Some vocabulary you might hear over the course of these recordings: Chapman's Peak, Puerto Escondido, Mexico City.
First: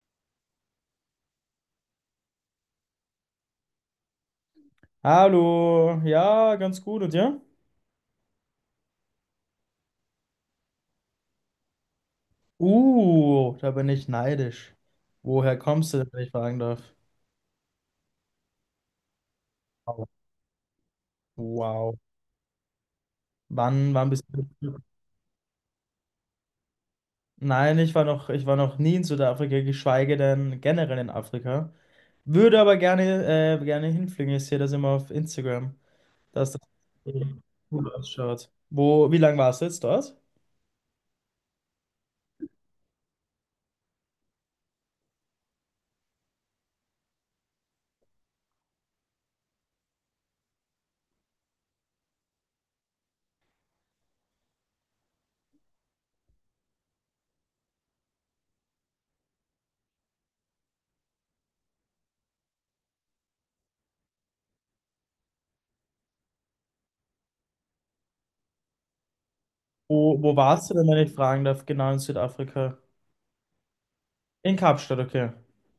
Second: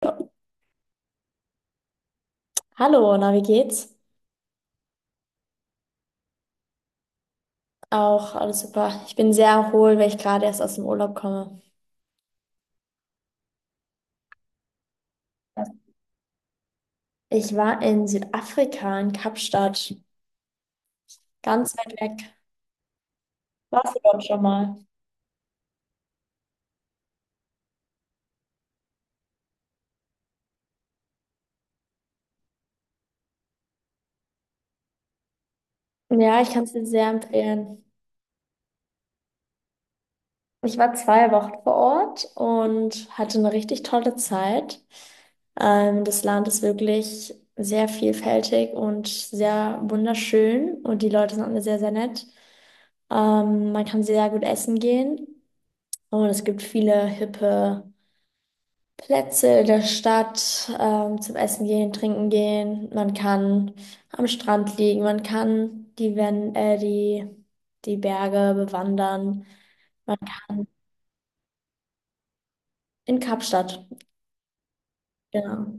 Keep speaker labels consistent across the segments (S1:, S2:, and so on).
S1: Ja. Hallo, na, wie geht's?
S2: Hallo, ja, ganz gut und dir?
S1: Auch alles super. Ich bin sehr erholt, weil ich gerade erst aus dem Urlaub komme.
S2: Da bin ich neidisch. Woher kommst du denn, wenn ich fragen darf?
S1: Ich war in Südafrika, in Kapstadt,
S2: Wow.
S1: ganz
S2: Wow.
S1: weit weg. Warst
S2: Wann,
S1: du
S2: wann
S1: dort
S2: bist
S1: schon mal?
S2: du? Nein, ich war noch nie in Südafrika, geschweige denn generell in Afrika. Würde aber gerne, gerne hinfliegen. Ich sehe das immer auf Instagram,
S1: Ja, ich
S2: dass das
S1: kann es dir sehr empfehlen.
S2: gut ausschaut. Wie lange warst du jetzt dort?
S1: Ich war 2 Wochen vor Ort und hatte eine richtig tolle Zeit. Das Land ist wirklich sehr vielfältig und sehr wunderschön und die Leute sind alle sehr, sehr nett. Man kann sehr gut essen gehen. Oh, und es gibt viele hippe Plätze in der Stadt, zum Essen gehen, trinken gehen. Man kann am Strand liegen, man kann die Berge bewandern, man
S2: Wo
S1: kann
S2: warst du denn, wenn ich fragen darf? Genau, in Südafrika.
S1: in Kapstadt,
S2: In Kapstadt, okay.
S1: genau.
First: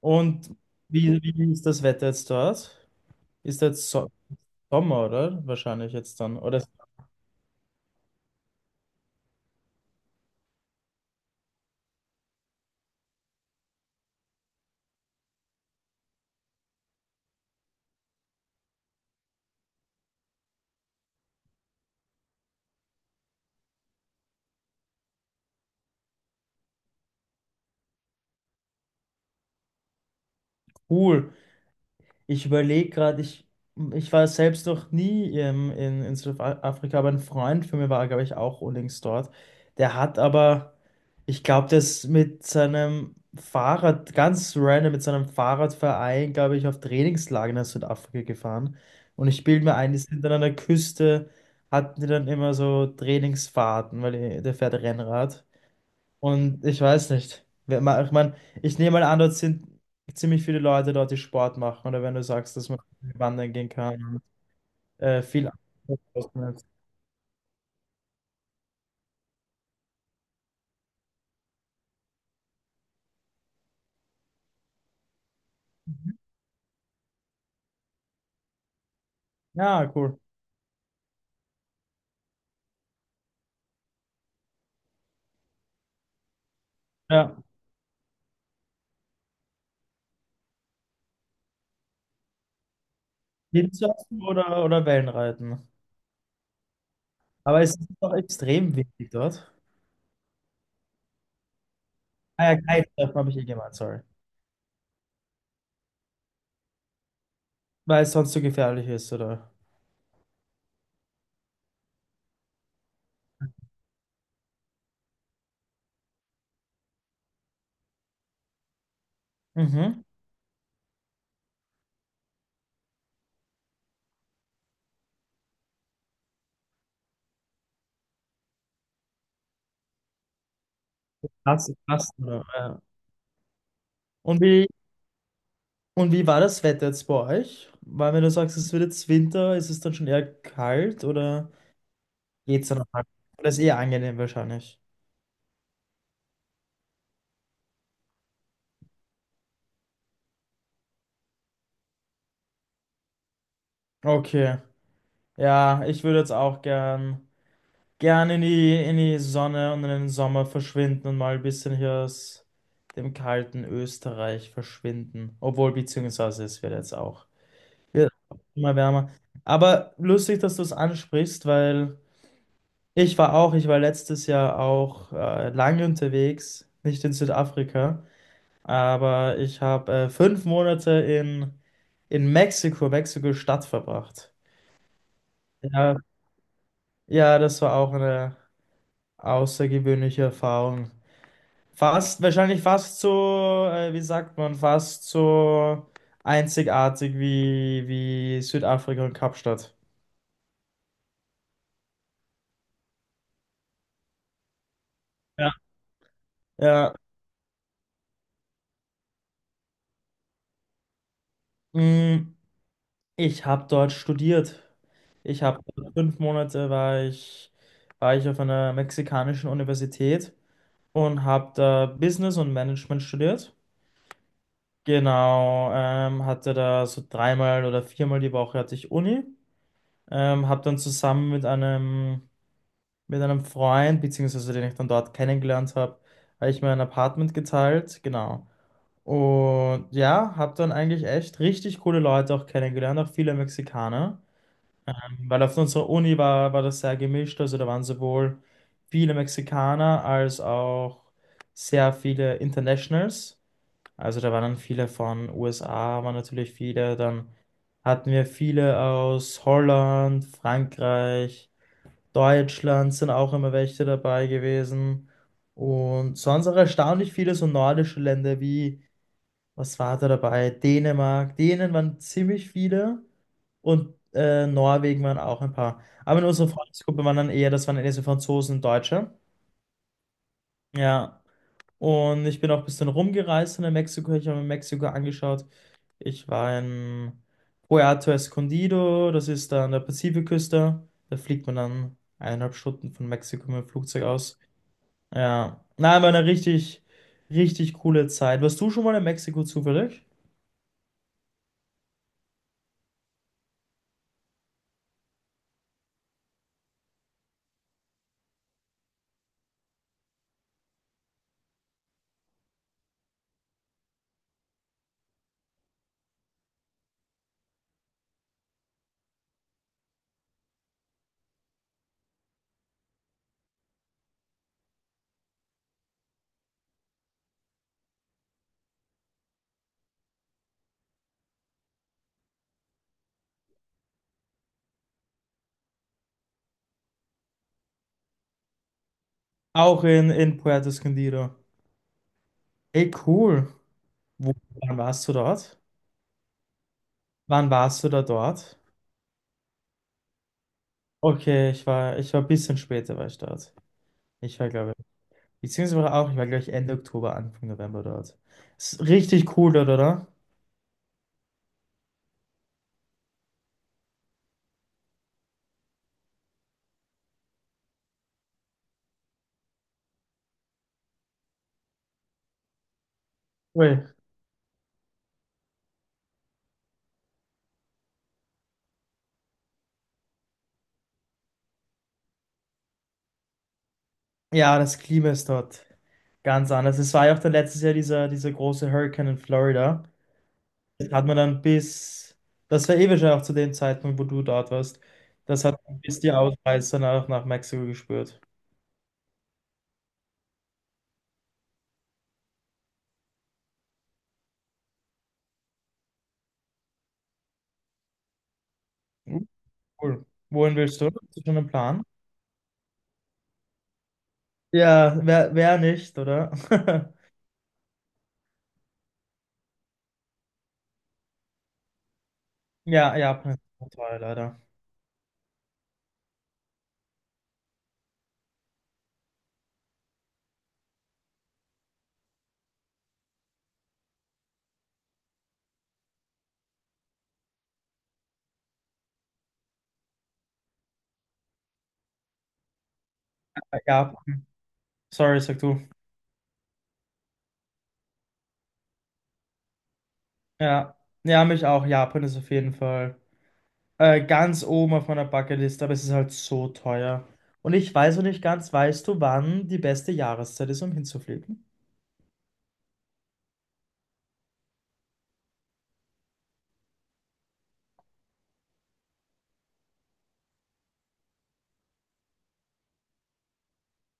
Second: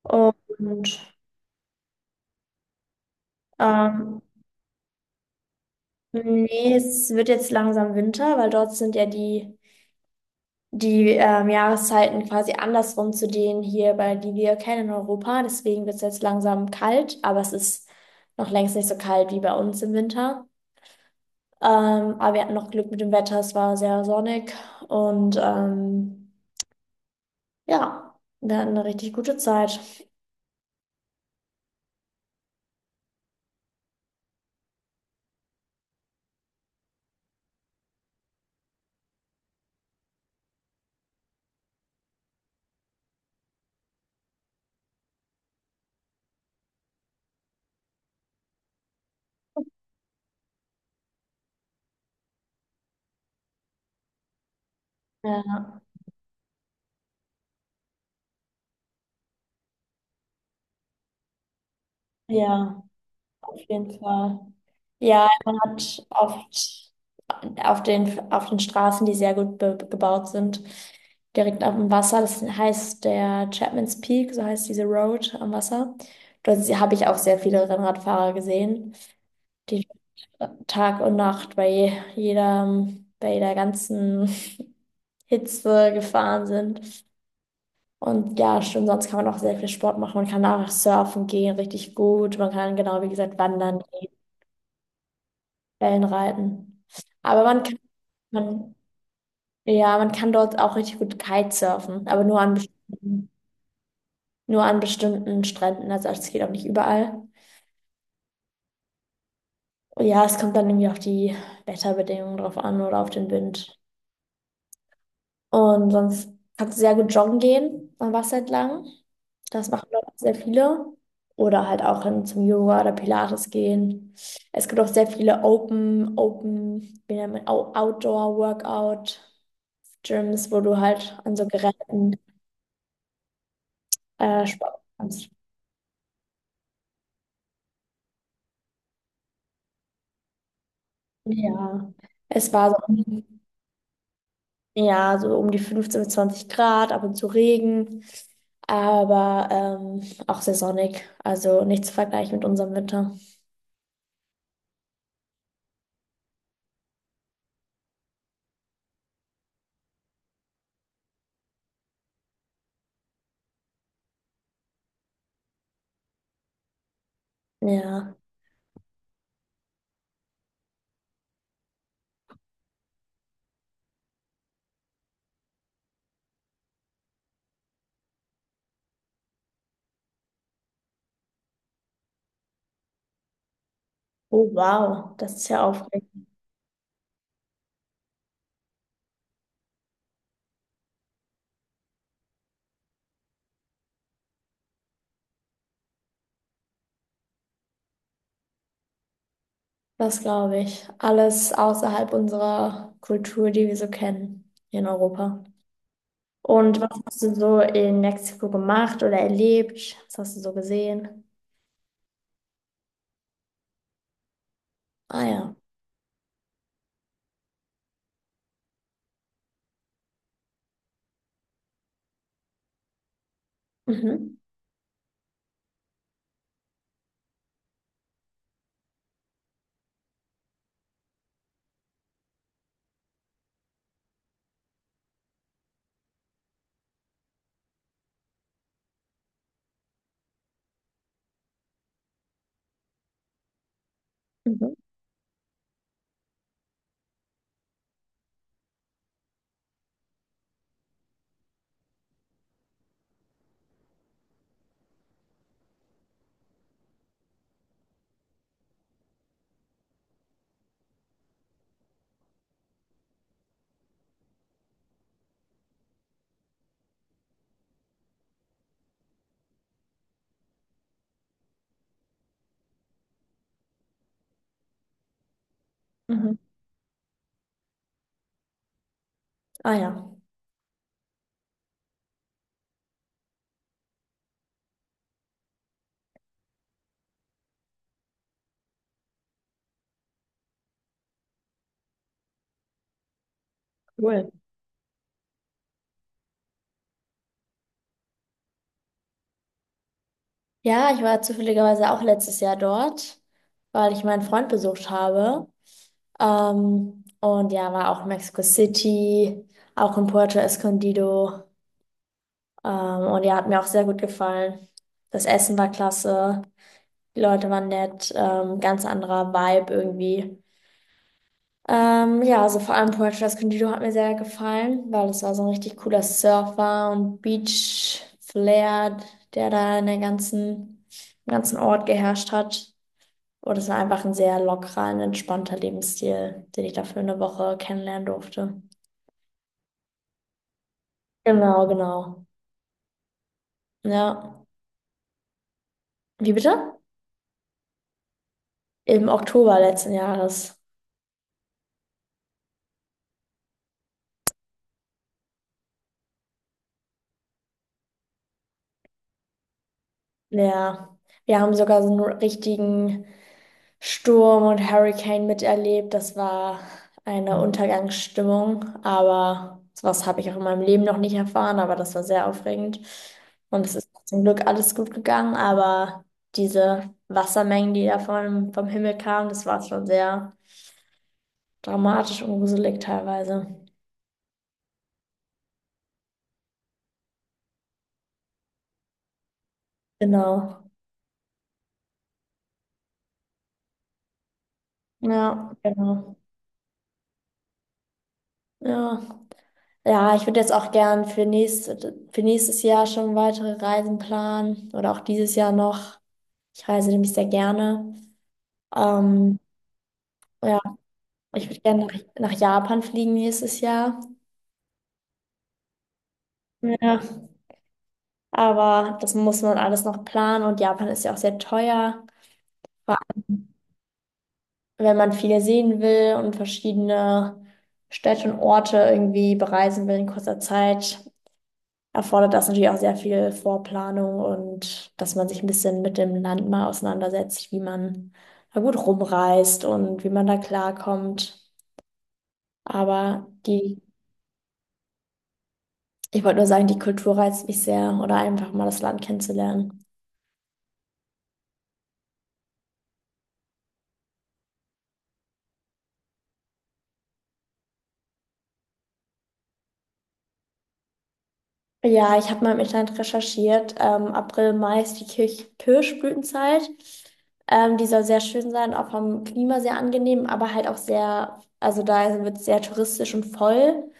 S2: Und
S1: Und
S2: wie ist das Wetter jetzt dort? Ist jetzt so
S1: ähm,
S2: Sommer, oder? Wahrscheinlich jetzt dann. Oder ist
S1: nee, es wird jetzt langsam Winter, weil dort sind ja die Jahreszeiten quasi andersrum zu denen hier, bei die wir kennen in Europa. Deswegen wird es jetzt langsam kalt, aber es ist noch längst nicht so kalt wie bei uns im Winter. Aber wir hatten noch Glück mit dem Wetter, es war sehr sonnig und ja, wir hatten eine richtig gute Zeit.
S2: cool. Ich überlege gerade, ich war selbst noch nie in Südafrika, aber ein Freund von mir war, glaube ich, auch unlängst dort. Der hat aber, ich glaube, das mit seinem Fahrrad, ganz random, mit seinem Fahrradverein, glaube ich, auf Trainingslager nach Südafrika gefahren. Und ich bilde mir ein, die sind dann an der Küste, hatten die dann immer so Trainingsfahrten, weil der fährt Rennrad.
S1: Ja,
S2: Und ich weiß nicht. Ich meine, ich nehme mal an, dort sind ziemlich viele Leute dort, die Sport machen. Oder wenn du sagst, dass man
S1: ja,
S2: wandern
S1: auf
S2: gehen
S1: jeden
S2: kann.
S1: Fall. Ja,
S2: Viel.
S1: man hat oft auf den Straßen, die sehr gut be gebaut sind, direkt auf dem Wasser. Das heißt der Chapman's Peak, so heißt diese Road am Wasser. Dort habe ich auch sehr viele Rennradfahrer gesehen, die
S2: Ja, cool.
S1: Tag und Nacht bei jeder ganzen Hitze gefahren sind.
S2: Ja.
S1: Und ja, stimmt, sonst kann man auch sehr viel Sport machen. Man kann auch surfen gehen, richtig gut. Man kann genau, wie gesagt, wandern
S2: Windsurfen oder Wellenreiten.
S1: Wellenreiten. Aber
S2: Aber es ist doch
S1: man,
S2: extrem windig dort.
S1: ja, man kann dort auch richtig gut Kitesurfen, aber nur
S2: Ah
S1: an
S2: ja, Kitesurfen
S1: bestimmten,
S2: habe ich eh gemeint, sorry.
S1: nur an bestimmten Stränden. Also es geht auch nicht überall.
S2: Weil es sonst so gefährlich ist, oder?
S1: Und ja, es kommt dann irgendwie auf die Wetterbedingungen drauf an oder auf den Wind. Und sonst kannst du sehr gut joggen gehen am Wasser entlang. Das machen
S2: Mhm.
S1: dort auch sehr viele. Oder halt auch hin zum Yoga oder Pilates gehen. Es gibt auch sehr viele Open, Open, wie nennt man, Outdoor-Workout Gyms, wo du halt an so
S2: Krass, passt
S1: Geräten
S2: oder? Ja. Und wie,
S1: Sport kannst.
S2: und wie war das Wetter jetzt bei euch? Weil wenn du sagst, es wird jetzt Winter, ist es dann schon eher kalt, oder?
S1: Ja, es
S2: Geht's
S1: war so,
S2: dann noch? Das ist eher angenehm wahrscheinlich.
S1: ja, so um die 15 bis 20 Grad, ab und zu Regen, aber auch sehr sonnig. Also nicht zu vergleichen mit unserem Winter.
S2: Okay. Ja, ich würde jetzt auch gern, gern in die Sonne und in den Sommer verschwinden und mal ein bisschen hier aus dem kalten Österreich verschwinden. Obwohl, beziehungsweise es wird jetzt auch wird
S1: Ja.
S2: immer wärmer. Aber lustig, dass du es ansprichst, weil ich war auch, ich war letztes Jahr auch lange unterwegs, nicht in Südafrika. Aber ich habe fünf Monate in Mexiko, Mexiko-Stadt verbracht.
S1: Oh, wow, das ist ja
S2: Ja,
S1: aufregend.
S2: ja, das war auch eine außergewöhnliche Erfahrung. Fast, wahrscheinlich fast so, wie sagt man, fast so einzigartig wie Südafrika und Kapstadt.
S1: Das glaube ich. Alles außerhalb unserer Kultur, die wir so kennen hier in Europa.
S2: Ja.
S1: Und was
S2: Ja,
S1: hast du so in Mexiko gemacht oder erlebt? Was hast du so gesehen?
S2: mm, ich habe dort studiert.
S1: Ah
S2: Ich
S1: ja.
S2: habe fünf Monate war ich auf einer mexikanischen Universität und habe da Business und Management studiert.
S1: Mhm.
S2: Genau, hatte da so dreimal oder viermal die Woche hatte ich Uni. Habe dann zusammen mit einem Freund, beziehungsweise den ich dann dort kennengelernt habe, habe ich mir ein Apartment geteilt. Genau. Und ja, habe dann eigentlich echt richtig coole Leute auch kennengelernt, auch viele Mexikaner.
S1: Mhm.
S2: Weil auf unserer Uni war, war das sehr gemischt, also da waren sowohl viele Mexikaner als auch sehr viele Internationals. Also da waren dann viele von USA, waren natürlich viele. Dann hatten wir viele aus Holland, Frankreich, Deutschland sind auch immer welche dabei gewesen. Und sonst auch erstaunlich viele so nordische Länder wie, was war da dabei? Dänemark. Dänen waren ziemlich viele und Norwegen waren auch ein paar. Aber in
S1: Mhm.
S2: unserer Freundesgruppe waren dann eher, das waren eher so Franzosen und Deutsche.
S1: Ah ja,
S2: Ja, und ich bin auch ein bisschen rumgereist in Mexiko. Ich habe mir Mexiko angeschaut. Ich war in Puerto Escondido, das ist da an der Pazifikküste. Da fliegt man dann eineinhalb Stunden von Mexiko mit dem Flugzeug
S1: cool.
S2: aus. Ja, nein, war eine richtig, richtig coole Zeit. Warst du schon mal in Mexiko zufällig?
S1: Ja, ich war zufälligerweise auch letztes Jahr dort, weil ich meinen Freund besucht habe. Und ja, war auch in Mexico City, auch in Puerto Escondido. Ähm, und ja, hat mir auch sehr gut gefallen. Das Essen war klasse, die Leute waren nett, ganz anderer Vibe irgendwie. Ja, also vor allem Puerto Escondido hat mir sehr gefallen, weil es war so ein richtig cooler Surfer und Beach-Flair, der da im ganzen Ort geherrscht hat. Und es war einfach ein sehr lockerer und entspannter Lebensstil, den ich da für eine Woche kennenlernen durfte.
S2: Auch in Puerto Escondido.
S1: Genau, genau.
S2: Ey, cool. Wo,
S1: Ja.
S2: wann warst du dort?
S1: Wie bitte?
S2: Wann warst du da dort?
S1: Im Oktober letzten Jahres.
S2: Okay, ich war ein bisschen später war ich dort. Ich war, glaube Beziehungsweise auch, ich war, glaube ich, Ende Oktober, Anfang November dort. Ist richtig cool dort, oder?
S1: Ja, wir haben sogar so einen richtigen Sturm und Hurricane miterlebt. Das war eine Untergangsstimmung, aber sowas habe ich auch in meinem Leben noch nicht erfahren, aber das war sehr aufregend. Und es
S2: Cool.
S1: ist zum Glück alles gut gegangen, aber diese Wassermengen, die da vom Himmel kamen, das war schon sehr dramatisch und gruselig teilweise.
S2: Ja, das Klima ist dort ganz anders. Es war ja auch dann letztes Jahr dieser große Hurricane in Florida.
S1: Genau.
S2: Das hat man dann das war eh wahrscheinlich auch zu dem Zeitpunkt, wo du dort warst, das
S1: Ja,
S2: hat man bis die
S1: genau.
S2: Ausreißer nach Mexiko gespürt.
S1: Ja. Ja, ich würde jetzt auch gern für nächstes Jahr schon weitere Reisen planen oder auch dieses Jahr noch. Ich reise nämlich sehr gerne.
S2: Uh,
S1: Ähm,
S2: Cool. Wohin
S1: ja,
S2: willst du? Hast du schon einen
S1: ich würde
S2: Plan?
S1: gerne nach Japan fliegen nächstes Jahr.
S2: Ja, wer nicht, oder?
S1: Ja, aber das muss man alles noch planen und Japan ist ja auch sehr teuer. Vor
S2: Ja, Japan
S1: allem,
S2: ist toll, leider.
S1: wenn man viel sehen will und verschiedene Städte und Orte irgendwie bereisen will in kurzer Zeit, erfordert das natürlich auch sehr viel Vorplanung und dass man sich ein bisschen mit dem Land mal auseinandersetzt, wie man da gut rumreist und wie man da klarkommt. Aber die,
S2: Japan. Sorry, sag du.
S1: ich wollte nur sagen, die Kultur reizt mich sehr oder einfach mal das Land kennenzulernen.
S2: Ja, ja, mich auch. Japan ist auf jeden Fall ganz oben auf meiner Bucketlist, aber es ist halt so teuer. Und ich weiß noch nicht ganz, weißt du, wann die beste Jahreszeit ist, um hinzufliegen?
S1: Ja, ich habe mal im Internet recherchiert. April, Mai ist die Kirch Kirschblütenzeit. Die soll sehr schön sein, auch vom Klima sehr angenehm, aber halt auch sehr, also da wird es sehr touristisch und voll.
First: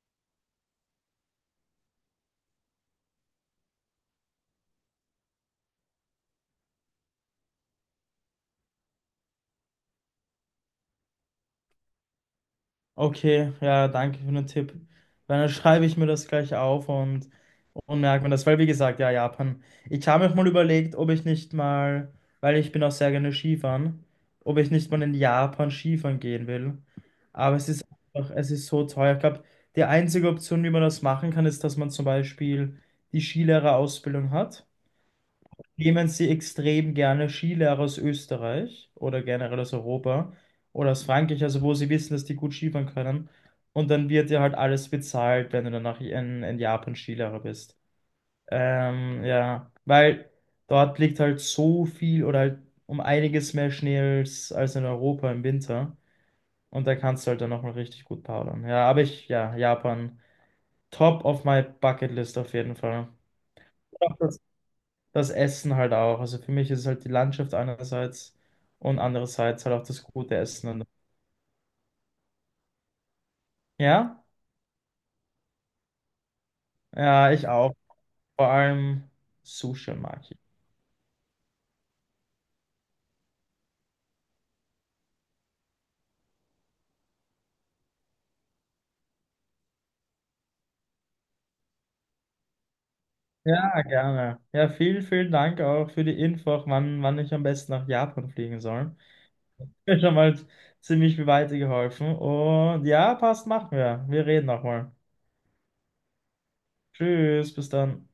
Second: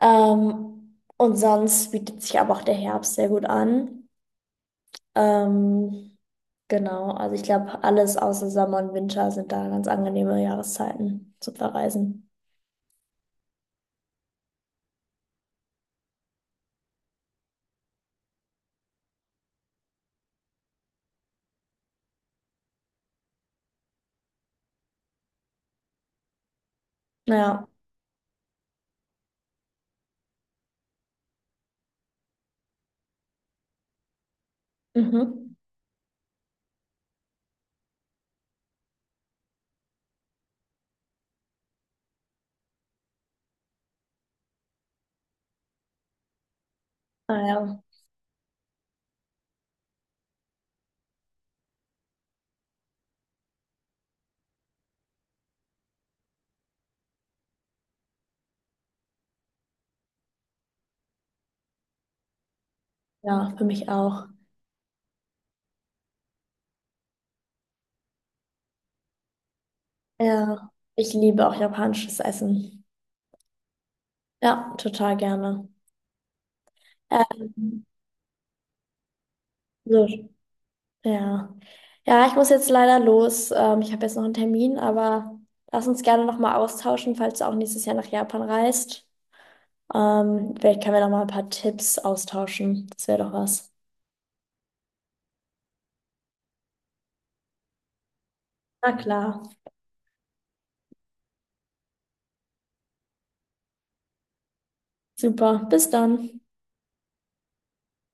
S1: Und sonst bietet sich aber auch der Herbst sehr gut an. Ähm, genau, also ich glaube, alles außer Sommer und Winter sind da ganz angenehme Jahreszeiten zu Verreisen.
S2: Okay, ja, danke für den Tipp. Dann schreibe ich mir das gleich auf. Und merkt man das, weil wie gesagt, ja, Japan. Ich habe mir auch mal überlegt, ob ich nicht mal, weil ich bin auch sehr gerne Skifahren, ob ich nicht mal in Japan Skifahren gehen will. Aber
S1: Naja,
S2: es ist einfach, es ist so teuer. Ich glaube, die einzige Option, wie man das machen kann, ist, dass man zum Beispiel die Skilehrerausbildung hat.
S1: mhm.
S2: Nehmen Sie extrem gerne Skilehrer aus Österreich oder generell aus Europa oder aus Frankreich, also wo Sie wissen, dass die gut Skifahren können. Und dann wird dir halt alles bezahlt, wenn du danach in Japan Skilehrer bist.
S1: Naja,
S2: Ja, weil dort liegt halt so viel oder halt um einiges mehr Schnee als in Europa im Winter. Und da kannst du halt dann nochmal richtig gut powdern. Ja, aber ich, ja, Japan, top of my bucket list auf jeden Fall.
S1: ja, ja, für mich
S2: Auch
S1: auch.
S2: das, das Essen halt auch. Also für mich ist es halt die Landschaft einerseits und andererseits halt auch das gute Essen.
S1: Ja,
S2: Und,
S1: ich liebe auch japanisches Essen.
S2: ja,
S1: Ja, total gerne.
S2: ja, ich auch.
S1: Ähm,
S2: Vor allem Sushi
S1: so,
S2: mag ich.
S1: ja. Ja, ich muss jetzt leider los. Ich habe jetzt noch einen Termin, aber lass uns gerne nochmal austauschen, falls du auch nächstes Jahr nach Japan reist. Vielleicht können wir noch mal ein paar Tipps austauschen. Das wäre doch was.
S2: Ja, gerne. Ja, vielen Dank auch für die Info, wann ich am besten nach Japan fliegen soll.
S1: Na klar.
S2: Mir schon mal ziemlich weitergeholfen. Und ja, passt, machen wir. Wir reden nochmal.
S1: Super. Bis dann.
S2: Tschüss, bis dann.